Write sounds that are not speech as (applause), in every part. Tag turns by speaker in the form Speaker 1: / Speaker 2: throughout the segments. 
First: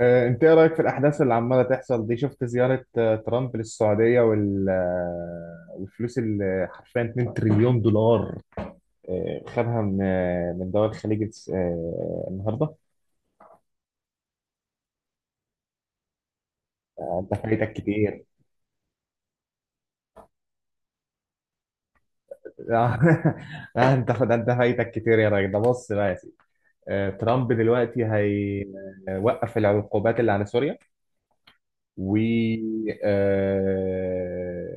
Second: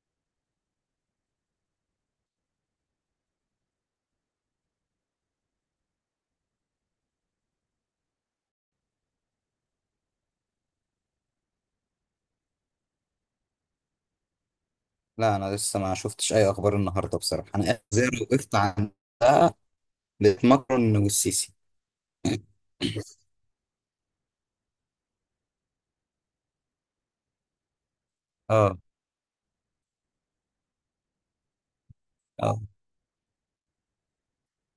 Speaker 1: انت ايه رايك في الاحداث اللي عماله تحصل دي؟ شفت زياره ترامب للسعوديه وال آه، والفلوس اللي حرفيا 2 تريليون دولار خدها من من دول الخليج النهارده؟
Speaker 2: لا، انا لسه ما شفتش اي اخبار النهارده
Speaker 1: انت
Speaker 2: بصراحه. انا
Speaker 1: فايتك
Speaker 2: قاعد زي ما
Speaker 1: كتير.
Speaker 2: وقفت عندها، لماكرون والسيسي.
Speaker 1: (laughs) آه، انت فايتك كتير يا راجل. ده بص بقى يا سيدي، ترامب دلوقتي
Speaker 2: اه.
Speaker 1: هيوقف العقوبات اللي على سوريا و
Speaker 2: اه.
Speaker 1: آه،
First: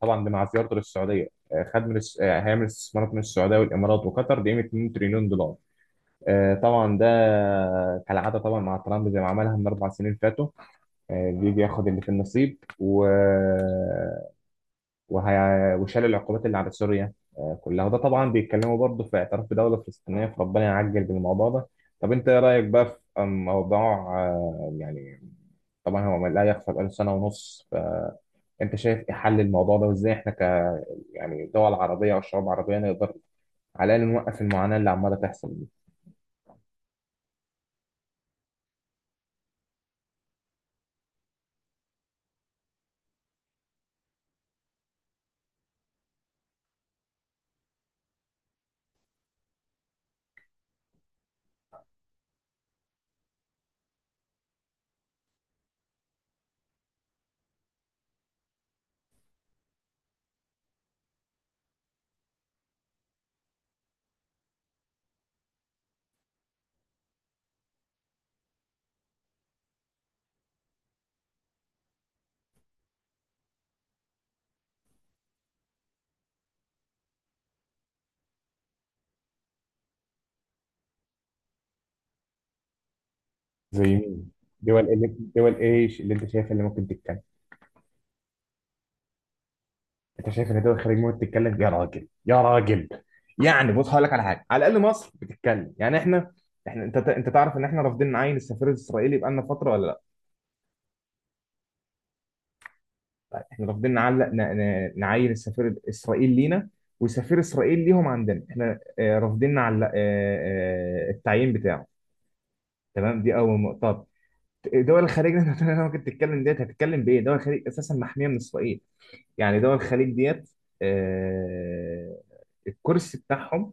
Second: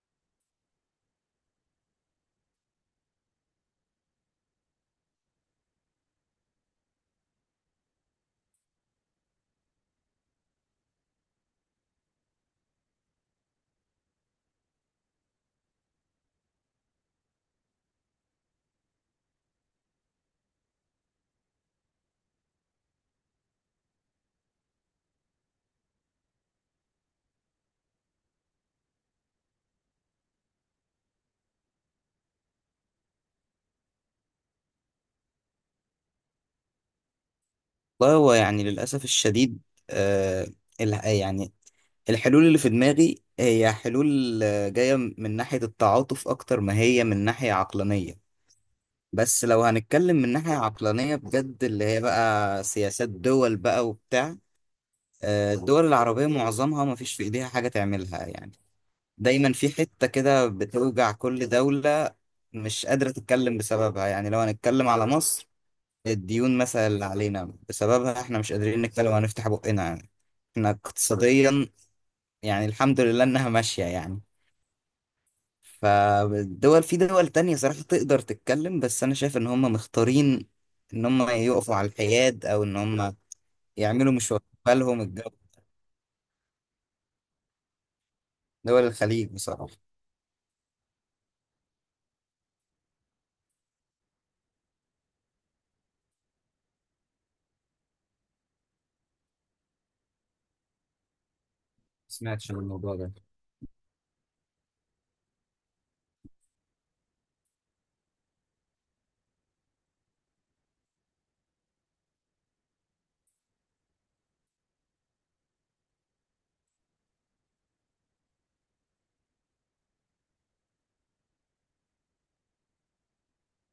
Speaker 1: طبعا ده مع زيارته للسعوديه، آه، خد من الس- آه، هيعمل استثمارات من السعوديه والامارات وقطر بقيمه 2 تريليون دولار. طبعا ده كالعاده طبعا مع ترامب، زي ما عملها من 4 سنين فاتوا. بيجي ياخد اللي في النصيب وهي... وشال العقوبات اللي على سوريا كلها، وده طبعا بيتكلموا برضه في اعتراف بدوله فلسطينيه، فربنا يعجل بالموضوع ده. طب انت ايه رايك بقى في موضوع يعني طبعا هو لا يخفى، بقاله 1.5 سنه. فانت شايف ايه حل الموضوع ده، وازاي احنا يعني دول عربية أو شعوب عربية نقدر على الأقل نوقف المعاناة اللي عمالة تحصل دي؟
Speaker 2: والله، هو يعني للاسف الشديد. آه يعني الحلول اللي في دماغي هي حلول، جايه من ناحيه التعاطف اكتر ما هي من ناحيه عقلانيه. بس لو هنتكلم من ناحيه عقلانيه بجد، اللي هي بقى سياسات دول بقى وبتاع. الدول العربيه معظمها ما فيش في ايديها حاجه تعملها يعني. دايما في حتة كده بتوجع كل دولة، مش قادرة تتكلم بسببها. يعني لو هنتكلم على مصر، الديون مثلا اللي علينا بسببها احنا مش قادرين نتكلم وهنفتح بقنا، يعني احنا اقتصاديا، يعني الحمد لله انها ماشية يعني. فالدول، في دول تانية صراحة تقدر تتكلم، بس انا شايف ان هم مختارين ان هم يقفوا على الحياد، او ان هم
Speaker 1: زي
Speaker 2: يعملوا
Speaker 1: مين؟
Speaker 2: مش واخدين
Speaker 1: دول
Speaker 2: بالهم
Speaker 1: اللي
Speaker 2: الجو.
Speaker 1: دول إيش اللي أنت شايف اللي ممكن تتكلم؟
Speaker 2: دول الخليج بصراحة، ما
Speaker 1: أنت شايف إن دول الخليج ممكن تتكلم؟ يا راجل، يعني بص هقول لك على حاجة: على الأقل مصر بتتكلم. يعني إحنا أنت تعرف إن إحنا رافضين نعين السفير الإسرائيلي بقالنا فترة ولا لأ؟
Speaker 2: سمعتش عن الموضوع ده.
Speaker 1: إحنا رافضين نعلق نعين السفير الإسرائيلي لينا، وسفير إسرائيل ليهم عندنا. إحنا رافضين نعلق التعيين بتاعه. تمام، دي أول نقطة. دول الخليج اللي انت ممكن تتكلم ديت هتتكلم بايه؟ دول الخليج اساسا محميه من اسرائيل. يعني دول الخليج ديت، آه، الكرسي بتاعهم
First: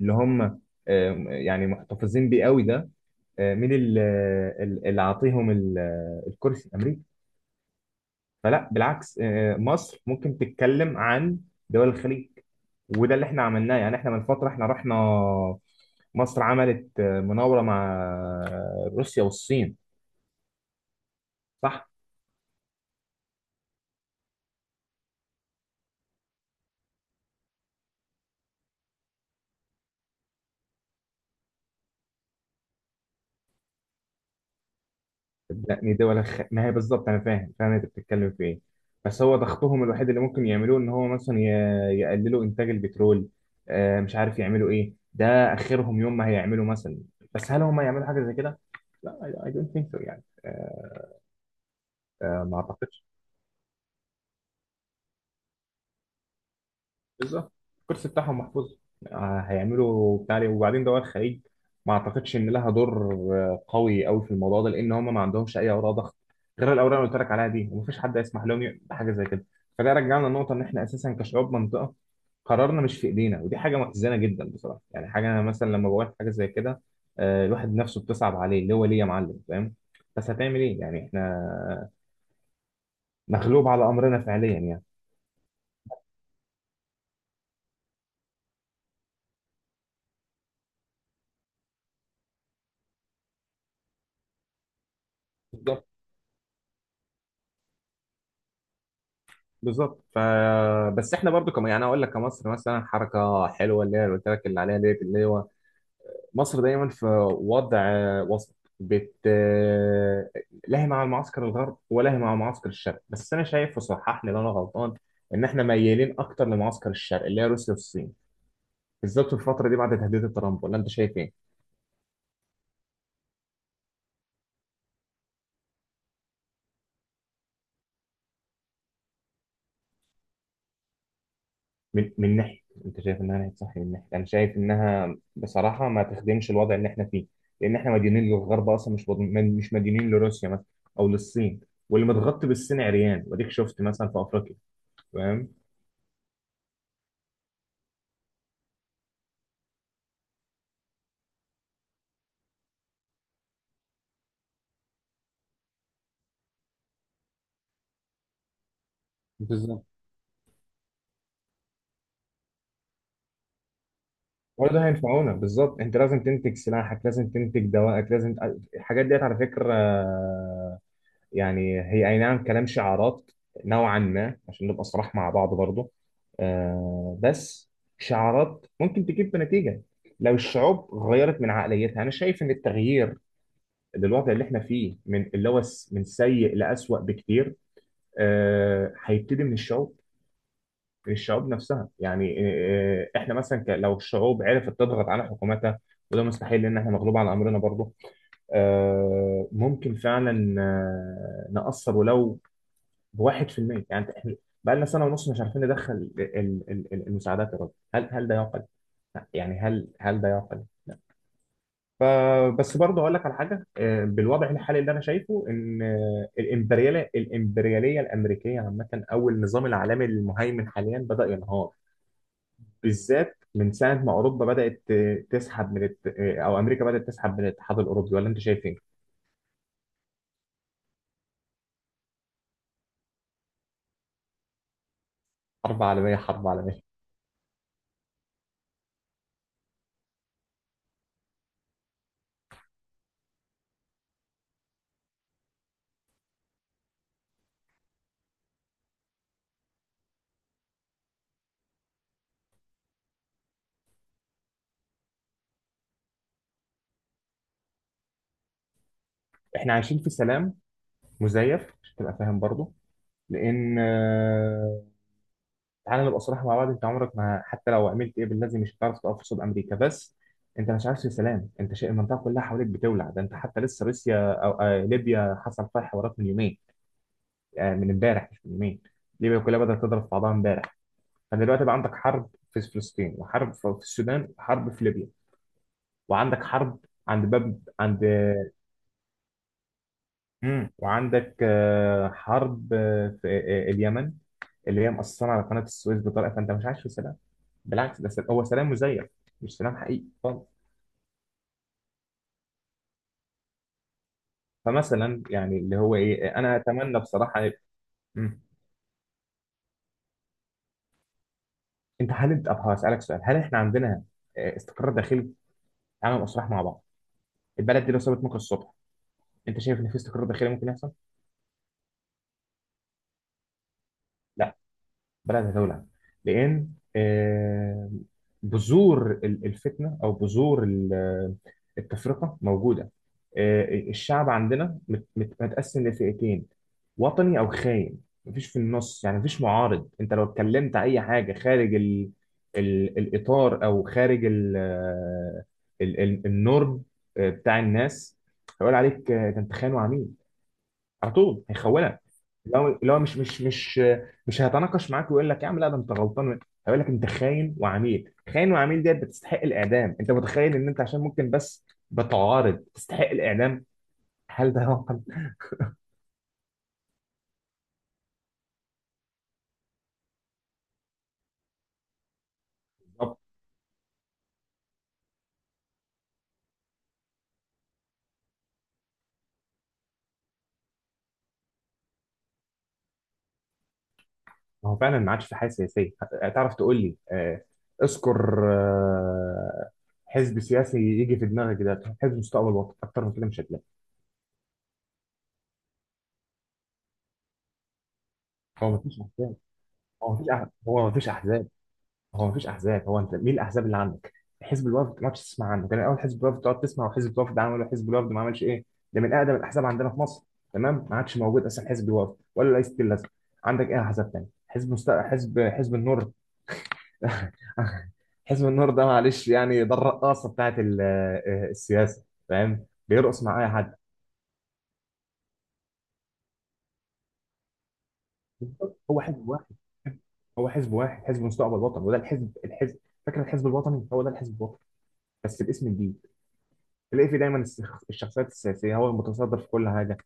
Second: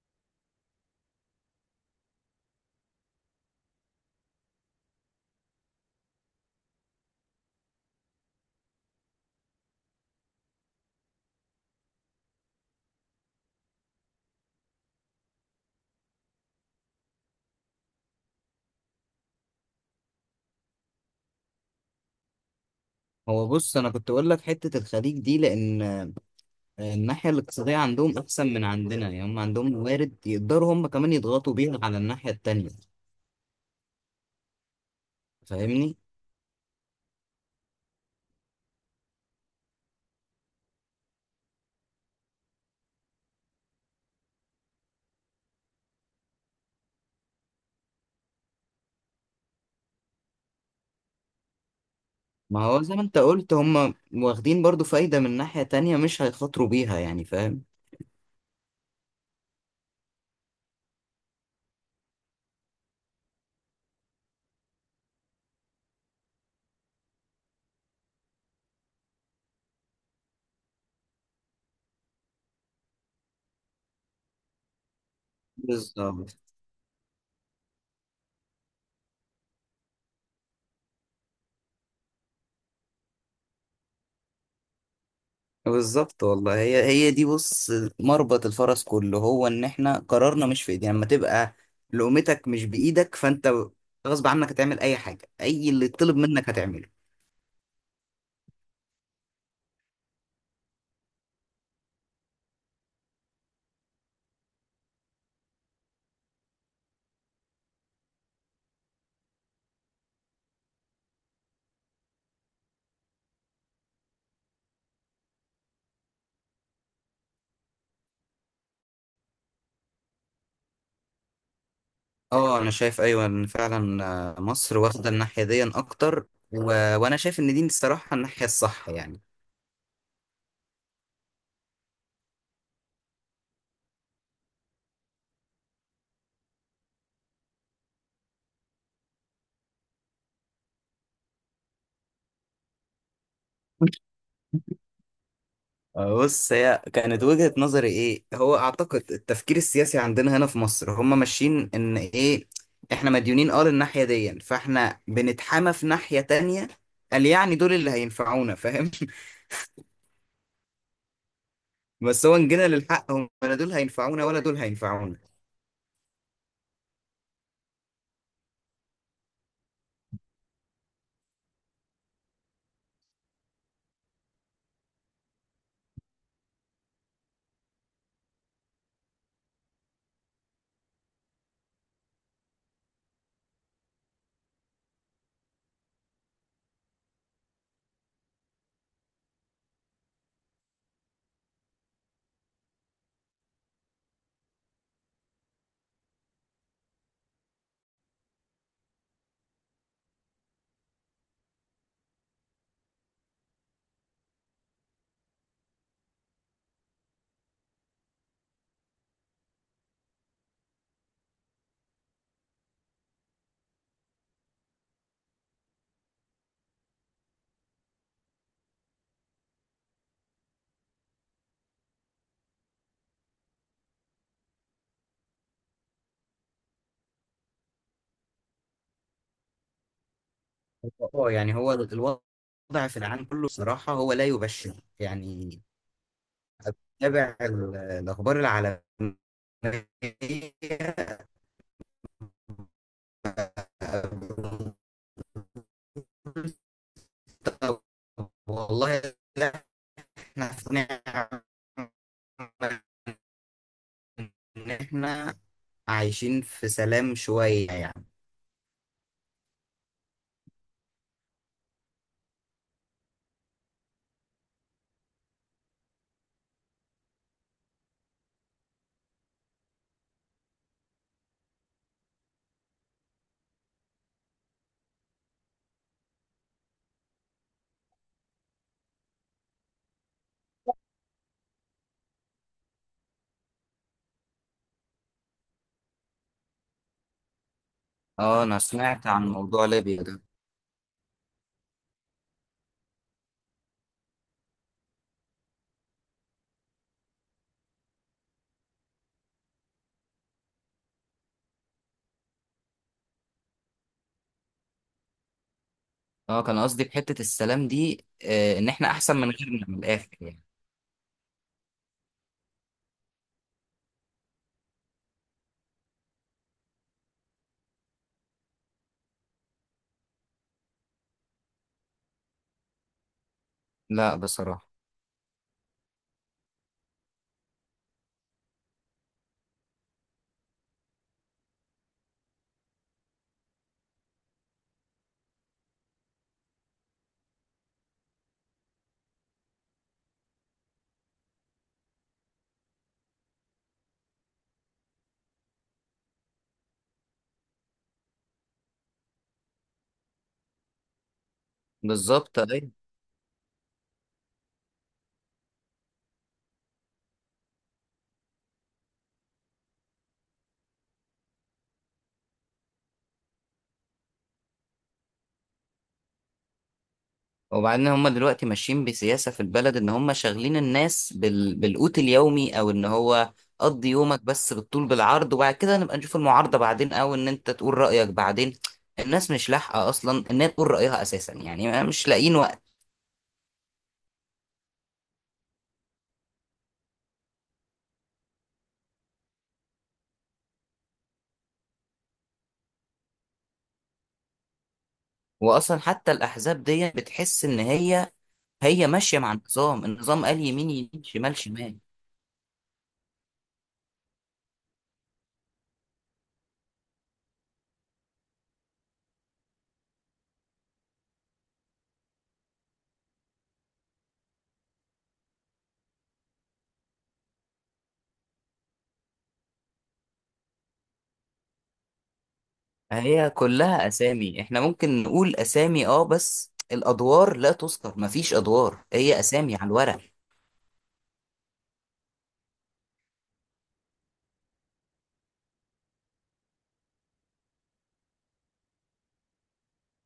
Speaker 1: اللي هم يعني محتفظين بيه قوي ده، مين اللي عاطيهم الكرسي؟ امريكا. فلا، بالعكس، مصر ممكن تتكلم عن دول الخليج. وده اللي احنا عملناه، يعني احنا من فتره احنا رحنا، مصر عملت مناوره مع روسيا والصين. صح.
Speaker 2: هو بص، انا كنت اقول لك حته الخليج دي لان الناحية الاقتصادية عندهم أحسن من عندنا، يعني هم عندهم موارد يقدروا هم كمان يضغطوا بيها على الناحية التانية.
Speaker 1: لا
Speaker 2: فاهمني؟
Speaker 1: دي ولا خ... ما هي بالظبط انا فاهم، فاهم انت بتتكلم في ايه. بس هو ضغطهم الوحيد اللي ممكن يعملوه ان هو مثلا يقللوا انتاج البترول. آه مش عارف يعملوا ايه، ده اخرهم يوم ما هيعملوا مثلا، بس هل هم يعملوا حاجه زي كده؟ لا، I don't think so. يعني آه، ما
Speaker 2: ما هو زي ما
Speaker 1: اعتقدش.
Speaker 2: أنت قلت، هم واخدين برضو فايدة من ناحية تانية مش هيخاطروا بيها يعني،
Speaker 1: بالظبط،
Speaker 2: فاهم؟
Speaker 1: الكرسي بتاعهم محفوظ. هيعملوا بتاع ليه؟ وبعدين دول الخليج ما اعتقدش ان لها دور قوي في الموضوع ده، لان هم ما عندهمش اي اوراق ضغط غير الاوراق اللي قلت لك عليها دي، ومفيش حد يسمح لهم يعمل حاجه زي كده. فده رجعنا للنقطه ان احنا اساسا كشعوب منطقه، قرارنا مش في ايدينا، ودي حاجه محزنه جدا بصراحه. يعني حاجه انا مثلا لما بقول حاجه
Speaker 2: بالظبط.
Speaker 1: زي كده، الواحد نفسه بتصعب عليه، اللي هو ليه يا معلم؟ فاهم؟ بس هتعمل ايه يعني؟ احنا مغلوب على امرنا فعليا يعني.
Speaker 2: بالظبط، والله هي دي بص، مربط الفرس كله هو إن إحنا قرارنا مش في إيدينا. لما تبقى لقمتك مش بإيدك، فأنت غصب عنك هتعمل أي حاجة، أي اللي
Speaker 1: بالظبط.
Speaker 2: يطلب منك هتعمله.
Speaker 1: بالظبط. بس احنا برضو كم، يعني اقول لك كمصر مثلا حركه حلوه اللي هي اللي قلت لك اللي عليها ديت، اللي هو مصر دايما في وضع وسط، بت لاهي مع المعسكر الغرب ولاهي مع معسكر الشرق. بس انا شايف، وصحح لي لو انا غلطان، ان احنا ميالين اكتر لمعسكر الشرق اللي هي روسيا والصين، بالذات في الفتره دي بعد تهديد ترامب. ولا انت شايف ايه؟
Speaker 2: اه، انا شايف، ايوه، ان فعلا مصر واخده الناحيه دي اكتر و... وانا شايف ان دي الصراحه الناحيه الصح يعني.
Speaker 1: من ناحيه انت شايف انها ناحيه صح، من ناحيه انا شايف انها بصراحه ما تخدمش الوضع اللي احنا فيه، لان احنا مديونين للغرب اصلا، مش مديونين لروسيا مثلا او للصين. واللي متغطي بالصين عريان، واديك شفت مثلا في افريقيا. فاهم.
Speaker 2: بص، هي كانت وجهة نظري ايه، هو اعتقد التفكير السياسي عندنا هنا في مصر هم ماشيين ان ايه. احنا مديونين، اه، للناحية دي، فاحنا بنتحامى في ناحية تانية، قال يعني دول اللي هينفعونا، فاهم؟
Speaker 1: بالظبط.
Speaker 2: (laughs) بس هو ان جينا للحق، هم لا دول هينفعونا ولا دول
Speaker 1: برضه
Speaker 2: هينفعونا.
Speaker 1: هينفعونا، بالظبط. انت لازم تنتج سلاحك، لازم تنتج دوائك، لازم. الحاجات ديت على فكره يعني هي أي نعم كلام شعارات نوعا ما، عشان نبقى صراح مع بعض برضه، آه. بس شعارات ممكن تجيب بنتيجة لو الشعوب غيرت من عقليتها. أنا شايف إن التغيير للوضع اللي إحنا فيه، من اللي هو من سيء لأسوأ بكتير، آه هيبتدي من الشعوب، من الشعوب نفسها. يعني إحنا مثلا لو الشعوب عرفت تضغط على حكوماتها، وده مستحيل لأن إحنا مغلوب على أمرنا برضه، ممكن فعلا نأثر ولو بـ1%. يعني احنا بقى لنا 1.5 سنة مش عارفين ندخل المساعدات يا راجل، هل ده يعقل؟ لا، يعني هل ده يعقل؟ فبس برضه اقول لك على حاجه: بالوضع الحالي اللي انا شايفه ان الامبرياليه الامريكيه عامه، او النظام العالمي المهيمن حاليا بدا ينهار، بالذات من ساعه ما اوروبا بدات آه، تسحب من الت... آه، او امريكا بدات تسحب من الاتحاد الاوروبي. ولا انت شايف ايه؟
Speaker 2: اه، يعني هو الوضع في العالم كله صراحة هو لا يبشر يعني.
Speaker 1: حرب عالميه، حرب عالميه.
Speaker 2: أتابع الأخبار العالمية. طب، والله لا، احنا في نعمة إن احنا عايشين في سلام شوية يعني.
Speaker 1: احنا عايشين في سلام مزيف، عشان تبقى فاهم برضه، لان تعالى نبقى صراحة مع بعض، انت عمرك ما حتى لو عملت ايه باللازم مش هتعرف تقف قصاد امريكا. بس انت مش عارف في سلام، انت شايف المنطقه كلها حواليك بتولع؟ ده انت حتى لسه روسيا او آه ليبيا حصل فيها حوارات من يومين، آه من امبارح مش من يومين. ليبيا كلها بدات تضرب في بعضها امبارح. فدلوقتي بقى عندك حرب في فلسطين، وحرب في السودان، وحرب في ليبيا، وعندك حرب عند باب عند.
Speaker 2: اه، انا سمعت عن موضوع ليبيا ده.
Speaker 1: وعندك حرب آه، في آه، آه، اليمن، اللي هي مأثرة على قناة السويس بطريقة. فأنت مش عايش في سلام، بالعكس، ده هو سلام مزيف، مش سلام حقيقي خالص. فمثلا يعني اللي هو إيه،
Speaker 2: اه،
Speaker 1: أنا
Speaker 2: كان قصدي
Speaker 1: أتمنى
Speaker 2: بحتة
Speaker 1: بصراحة.
Speaker 2: السلام دي،
Speaker 1: مم.
Speaker 2: ان احنا احسن من غيرنا، من الاخر يعني.
Speaker 1: أنت أبقى هسألك سؤال: هل إحنا عندنا استقرار داخلي؟ عامل أسراح مع بعض، البلد دي لو سابت ممكن الصبح. أنت شايف إن في استقرار داخلي ممكن يحصل؟
Speaker 2: لا،
Speaker 1: لا.
Speaker 2: بصراحة.
Speaker 1: بدأت أتولع، لأن آه، بذور الفتنة، أو بذور التفرقة موجودة. آه، الشعب عندنا متقسم لفئتين، وطني أو خاين. مفيش في النص، يعني مفيش معارض. أنت لو اتكلمت أي حاجة خارج ال ال الإطار، أو خارج ال آه، ال ال النورم بتاع الناس، هيقول عليك ده أنت خاين وعميل، على طول هيخونك.
Speaker 2: بالظبط، أيوة.
Speaker 1: لو لو مش مش مش مش هيتناقش معاك ويقول لك يا عم لا، ده انت غلطان. هيقول لك انت خاين وعميل، خاين وعميل ديت بتستحق الاعدام. انت متخيل ان انت عشان ممكن بس بتعارض تستحق الاعدام؟ هل ده واقع؟
Speaker 2: وبعدين هم دلوقتي ماشيين بسياسة في البلد، ان هم شاغلين الناس بالقوت اليومي، او ان
Speaker 1: بالظبط.
Speaker 2: هو قضي يومك بس بالطول بالعرض، وبعد كده نبقى نشوف المعارضة بعدين، او ان انت تقول رأيك بعدين. الناس مش لاحقة اصلا انها تقول رأيها اساسا، يعني مش لاقيين وقت.
Speaker 1: ما هو فعلا ما عادش في حاجه سياسيه، تعرف تقول لي اذكر حزب سياسي يجي في دماغك، ده حزب مستقبل الوطن، اكتر من كده مش هتلاقي.
Speaker 2: واصلا حتى الاحزاب دي بتحس ان هي
Speaker 1: هو ما
Speaker 2: هي
Speaker 1: فيش
Speaker 2: ماشية مع
Speaker 1: احزاب.
Speaker 2: النظام.
Speaker 1: هو ما
Speaker 2: النظام
Speaker 1: فيش
Speaker 2: قال
Speaker 1: أح-
Speaker 2: يمين
Speaker 1: هو ما
Speaker 2: يمين،
Speaker 1: فيش
Speaker 2: شمال
Speaker 1: احزاب
Speaker 2: شمال.
Speaker 1: هو مفيش احزاب هو انت مين الاحزاب اللي عندك؟ حزب الوفد، ما كنتش تسمع عنه كان الاول؟ حزب الوفد تقعد تسمع، وحزب الوفد عمل، ولا حزب الوفد ما عملش ايه، ده من اقدم الاحزاب عندنا في مصر. تمام، ما عادش موجود اصلا حزب الوفد ولا رئيس الازمه. عندك ايه احزاب تاني؟ حزب النور. (laughs) حزب النور ده معلش يعني، ده الرقاصه بتاعت السياسه، فاهم، بيرقص
Speaker 2: هي
Speaker 1: مع اي حد.
Speaker 2: كلها اسامي، احنا ممكن نقول اسامي اه، بس الادوار لا تذكر، مفيش ادوار،
Speaker 1: هو
Speaker 2: هي
Speaker 1: حزب واحد،
Speaker 2: اسامي على الورق.
Speaker 1: هو حزب واحد، حزب مستقبل الوطن، وده الحزب الحزب. فاكر الحزب الوطني؟ هو ده الحزب الوطني بس باسم جديد. تلاقي في دايما الشخصيات السياسيه هو المتصدر في كل حاجه،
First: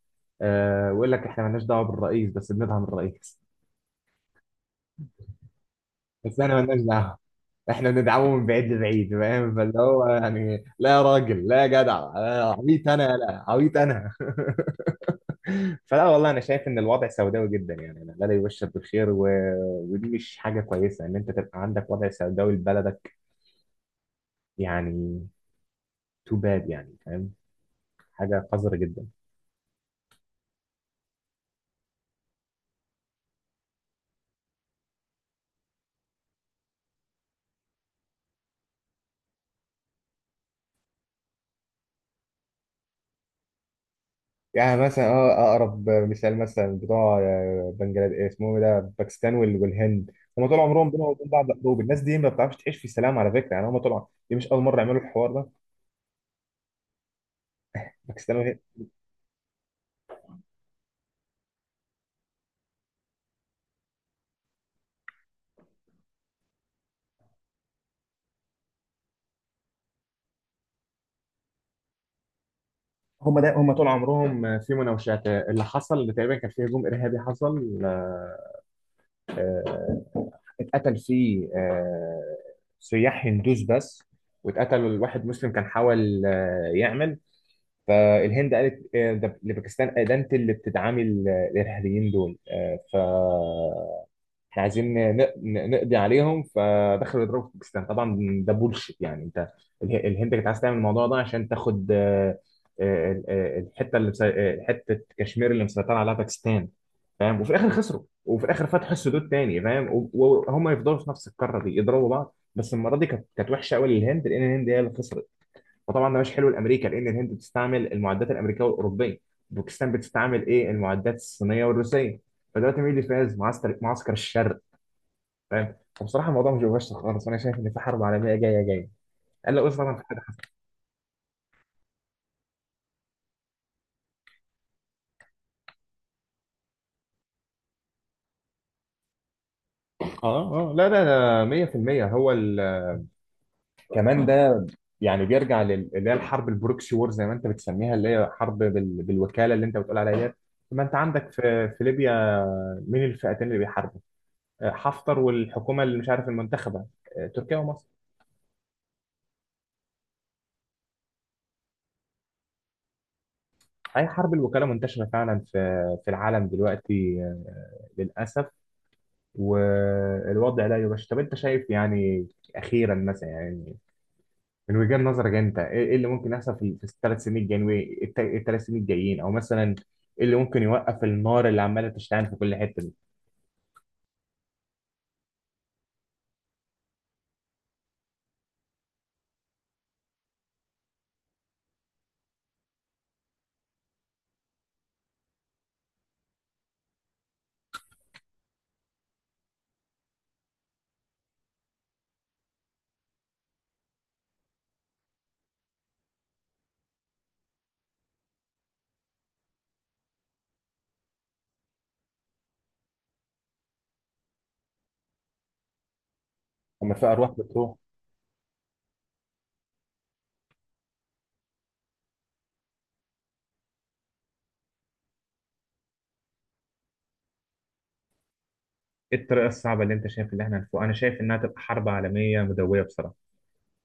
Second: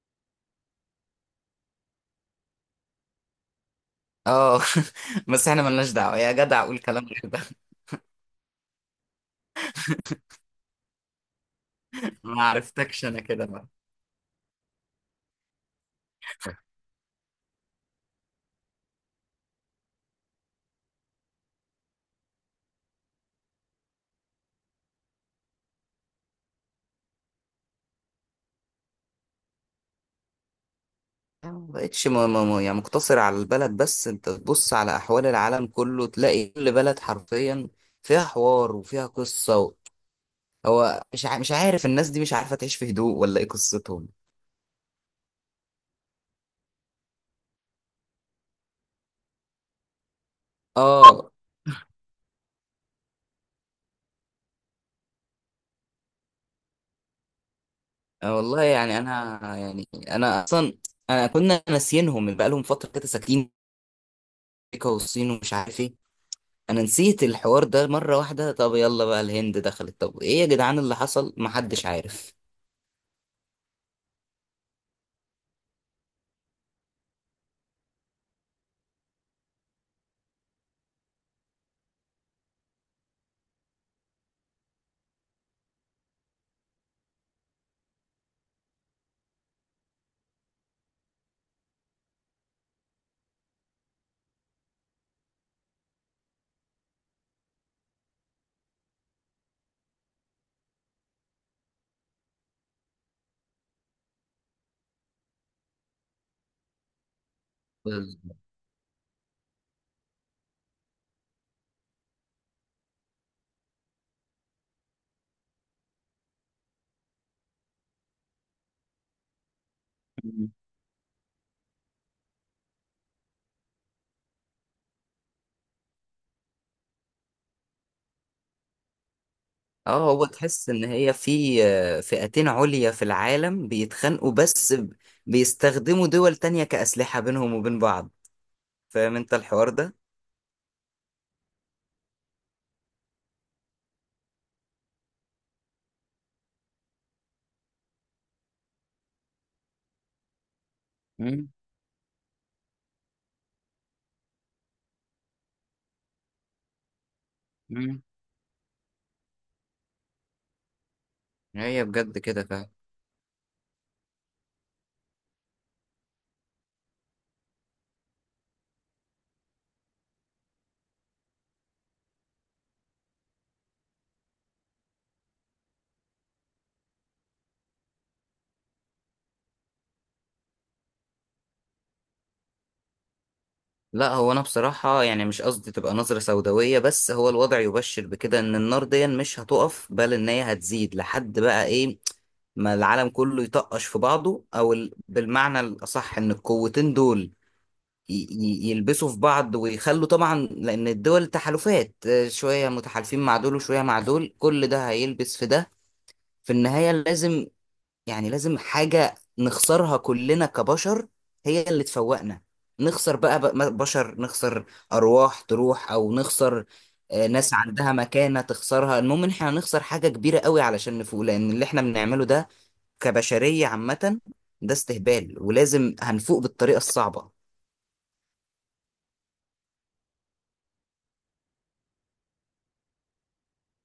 Speaker 1: آه، ويقول لك احنا مالناش دعوه بالرئيس بس بندعم الرئيس.
Speaker 2: اه. (laughs) بس احنا ملناش دعوة يا
Speaker 1: بس احنا
Speaker 2: جدع، قول
Speaker 1: مالناش
Speaker 2: كلام
Speaker 1: دعوه،
Speaker 2: غير ده.
Speaker 1: احنا بندعمه من بعيد لبعيد. فاهم؟ فاللي هو يعني لا يا راجل، لا يا جدع،
Speaker 2: (laughs) ما
Speaker 1: عبيط
Speaker 2: عرفتكش
Speaker 1: انا؟
Speaker 2: انا كده
Speaker 1: لا،
Speaker 2: بقى.
Speaker 1: عبيط انا. (laughs) فلا والله انا شايف ان
Speaker 2: (laughs)
Speaker 1: الوضع سوداوي جدا. يعني أنا لا، لا يبشر بالخير، ودي مش حاجه كويسه ان انت تبقى عندك وضع سوداوي لبلدك يعني. تو باد يعني، فاهم، حاجه قذره جدا.
Speaker 2: ما بقتش يعني مقتصر على البلد بس، انت تبص على احوال العالم كله، تلاقي كل بلد حرفيا فيها حوار وفيها قصة. هو مش عارف الناس دي مش عارفة تعيش في هدوء، ولا ايه قصتهم؟
Speaker 1: يعني مثلا، اه، اقرب مثال مثلا بتوع بنجلاديش اسمهم إيه ده، باكستان والهند. هم طول عمرهم بينهم
Speaker 2: اه.
Speaker 1: وبين بعض حروب، الناس دي ما بتعرفش تعيش في السلام على فكره. يعني هم دي مش اول مره يعملوا الحوار ده، باكستان والهند.
Speaker 2: والله يعني، انا يعني انا اصلا كنا ناسيينهم بقى، لهم فترة كده ساكتين، امريكا والصين ومش عارف ايه. انا نسيت الحوار ده مرة واحدة. طب يلا بقى الهند دخلت، طب ايه يا جدعان اللي حصل؟ محدش عارف.
Speaker 1: هم طول عمرهم في مناوشات. اللي حصل اللي تقريبا كان في هجوم ارهابي حصل، آه، اتقتل فيه سياح هندوس بس، واتقتل واحد مسلم كان حاول يعمل. فالهند قالت ده لباكستان، ده انت اللي بتدعمي الارهابيين دول، فاحنا عايزين نقضي عليهم. فدخلوا يضربوا في باكستان طبعا. ده بولشيت يعني، انت الهند كانت عايزه تعمل الموضوع ده عشان تاخد الحته اللي مسي- آه، حته كشمير اللي مسيطره عليها باكستان. فاهم؟ وفي الاخر خسروا،
Speaker 2: بس-
Speaker 1: وفي الاخر فتحوا السدود تاني، فاهم، وهم يفضلوا في نفس القاره دي يضربوا بعض، بس المره دي كانت وحشه قوي للهند، لان الهند هي اللي خسرت. وطبعا ده مش حلو لامريكا، لان الهند بتستعمل المعدات الامريكيه والاوروبيه، باكستان بتستعمل ايه؟ المعدات الصينيه والروسيه. فدلوقتي مين اللي فاز؟ معسكر، معسكر الشر. فاهم؟ فبصراحه الموضوع مش مباشر خالص، وانا شايف ان في حرب عالميه جايه. الا بس طبعا في
Speaker 2: اه،
Speaker 1: حاجه
Speaker 2: هو
Speaker 1: حصلت.
Speaker 2: تحس ان هي في فئتين عليا في العالم بيتخانقوا، بس بيستخدموا دول تانية كأسلحة بينهم وبين بعض، فاهم انت الحوار ده؟
Speaker 1: اه اه لا لا لا، 100% هو كمان ده يعني بيرجع اللي هي الحرب البروكسي وور زي ما انت بتسميها، اللي هي حرب بالوكاله اللي انت بتقول عليها ديت. ما انت عندك
Speaker 2: مم.
Speaker 1: في ليبيا، مين الفئتين اللي بيحاربوا؟ حفتر والحكومه اللي مش عارف المنتخبه، تركيا ومصر.
Speaker 2: مم. هي بجد كده فعلا.
Speaker 1: أي، حرب الوكالة منتشرة فعلا في العالم دلوقتي للأسف. والوضع لا يبشر. طب أنت شايف يعني أخيرا مثلا، يعني من وجهة نظرك أنت، إيه إيه اللي ممكن يحصل في الـ3 سنين الجايين؟ الـ3 سنين الجايين، أو مثلا إيه اللي ممكن يوقف النار اللي عمالة تشتعل في كل حتة دي؟
Speaker 2: لا، هو انا بصراحة، يعني مش قصدي تبقى نظرة سوداوية، بس هو الوضع يبشر بكده، ان النار دي مش هتقف بل ان هي هتزيد لحد بقى ايه؟ ما العالم كله يطقش في بعضه، او بالمعنى الاصح ان القوتين دول يلبسوا في بعض ويخلوا طبعا، لان الدول تحالفات، شوية متحالفين مع دول وشوية مع دول، كل ده هيلبس في ده. في النهاية لازم، يعني لازم حاجة نخسرها كلنا كبشر، هي اللي تفوقنا. نخسر بقى بشر، نخسر أرواح تروح، أو نخسر
Speaker 1: لما في أرواح
Speaker 2: ناس
Speaker 1: بتروح،
Speaker 2: عندها مكانة تخسرها. المهم إن إحنا هنخسر حاجة كبيرة قوي علشان نفوق، لأن اللي إحنا بنعمله ده كبشرية عامة ده استهبال، ولازم هنفوق بالطريقة الصعبة.
Speaker 1: إيه الطريقة الصعبة اللي أنت شايف اللي إحنا هنفوق؟ أنا شايف إنها تبقى حرب عالمية مدوية بصراحة.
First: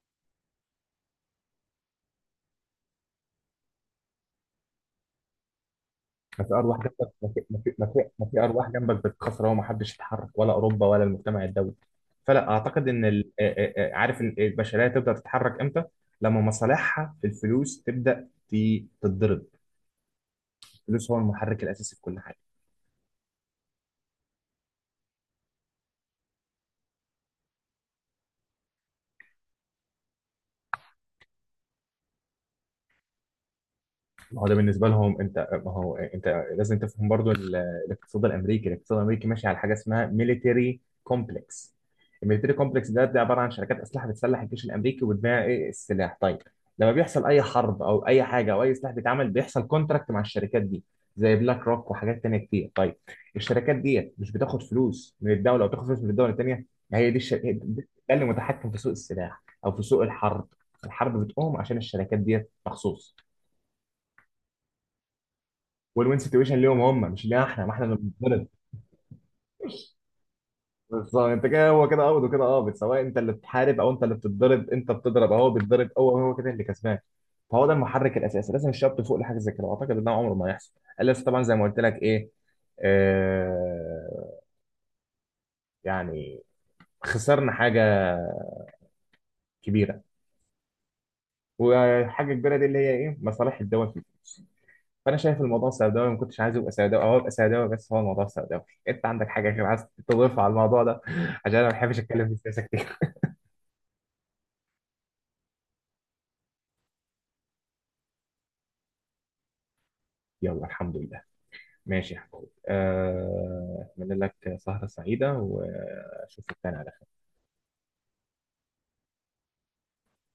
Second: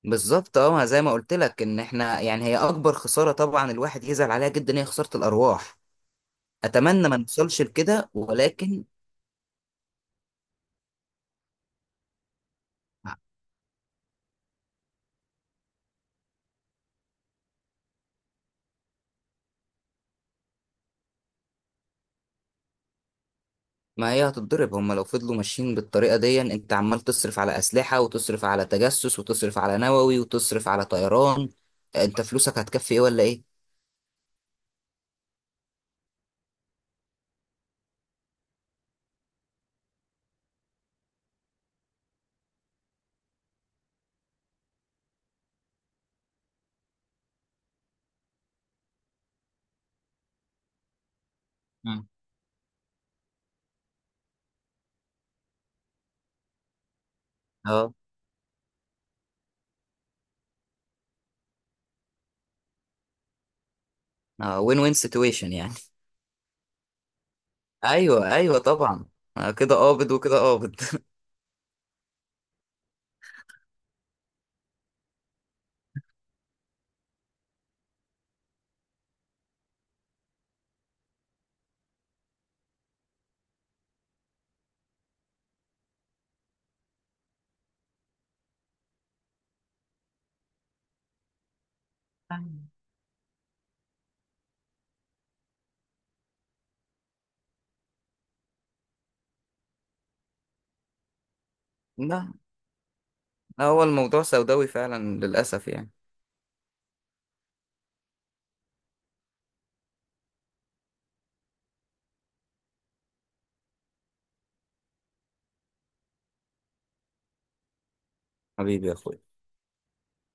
Speaker 2: بالظبط، اه، ما زي ما قلت لك ان احنا، يعني هي اكبر خسارة طبعا الواحد يزعل عليها جدا، هي خسارة الارواح.
Speaker 1: ما في ارواح
Speaker 2: اتمنى
Speaker 1: جنبك،
Speaker 2: ما
Speaker 1: ما في ما
Speaker 2: نوصلش
Speaker 1: في ما في
Speaker 2: لكده
Speaker 1: ما في ارواح
Speaker 2: ولكن
Speaker 1: جنبك بتتكسر وما حدش يتحرك، ولا اوروبا ولا المجتمع الدولي. فلا اعتقد ان عارف البشريه تبدا تتحرك امتى؟ لما مصالحها في الفلوس تبدا تتضرب. الفلوس هو المحرك الاساسي في كل حاجه.
Speaker 2: ما هي هتتضرب، هما لو فضلوا ماشيين بالطريقة دي، انت عمال تصرف على أسلحة وتصرف على تجسس وتصرف على نووي وتصرف على طيران، انت فلوسك هتكفي ايه ولا ايه؟
Speaker 1: ما هو ده بالنسبه لهم، انت، ما هو انت لازم تفهم برضو الاقتصاد الامريكي. الاقتصاد الامريكي ماشي على حاجه اسمها ميليتري كومبلكس. الميليتري كومبلكس ده عباره عن شركات اسلحه بتسلح الجيش الامريكي وتبيع ايه؟ السلاح. طيب، لما بيحصل اي حرب او اي حاجه او اي سلاح بيتعمل، بيحصل كونتراكت مع الشركات دي زي بلاك روك
Speaker 2: مم.
Speaker 1: وحاجات تانية كتير. طيب، الشركات دي مش بتاخد فلوس من الدوله، او بتاخد فلوس من الدوله التانية؟ هي دي الشركه
Speaker 2: اه.
Speaker 1: ده اللي متحكم في سوق السلاح او في سوق الحرب. الحرب بتقوم عشان الشركات دي مخصوص.
Speaker 2: اه. وين وين سيتويشن يعني.
Speaker 1: وين وين سيتويشن ليهم هم، مش لينا احنا. ما احنا
Speaker 2: (laughs)
Speaker 1: اللي
Speaker 2: ايوه
Speaker 1: بنتضرب.
Speaker 2: ايوه طبعا. كده قابض وكده قابض.
Speaker 1: بالظبط. انت كده، هو كده قابض وكده قابض، سواء انت اللي بتحارب او انت اللي بتتضرب، انت بتضرب اهو، بيتضرب هو، هو كده اللي كسبان. فهو ده المحرك الاساسي. لازم الشباب تفوق لحاجه زي كده، واعتقد ان ده عمره ما هيحصل، الا إذا طبعا زي ما قلت لك ايه، آه، يعني خسرنا حاجه كبيره. والحاجه الكبيره دي اللي هي ايه؟ مصالح الدول في الفلوس. فانا شايف الموضوع سوداوي، ما كنتش عايز ابقى سوداوي، او ابقى سوداوي، بس هو الموضوع سوداوي. انت عندك حاجه غير عايز تضيفها على الموضوع ده؟ (laughs) عشان انا ما بحبش
Speaker 2: (laughs)
Speaker 1: اتكلم في
Speaker 2: لا،
Speaker 1: السياسه كتير.
Speaker 2: هو الموضوع سوداوي فعلا للأسف يعني.
Speaker 1: (laughs) يلا، الحمد لله. ماشي يا حبيبي، اتمنى لك سهره سعيده، واشوفك تاني على
Speaker 2: حبيبي يا اخويا.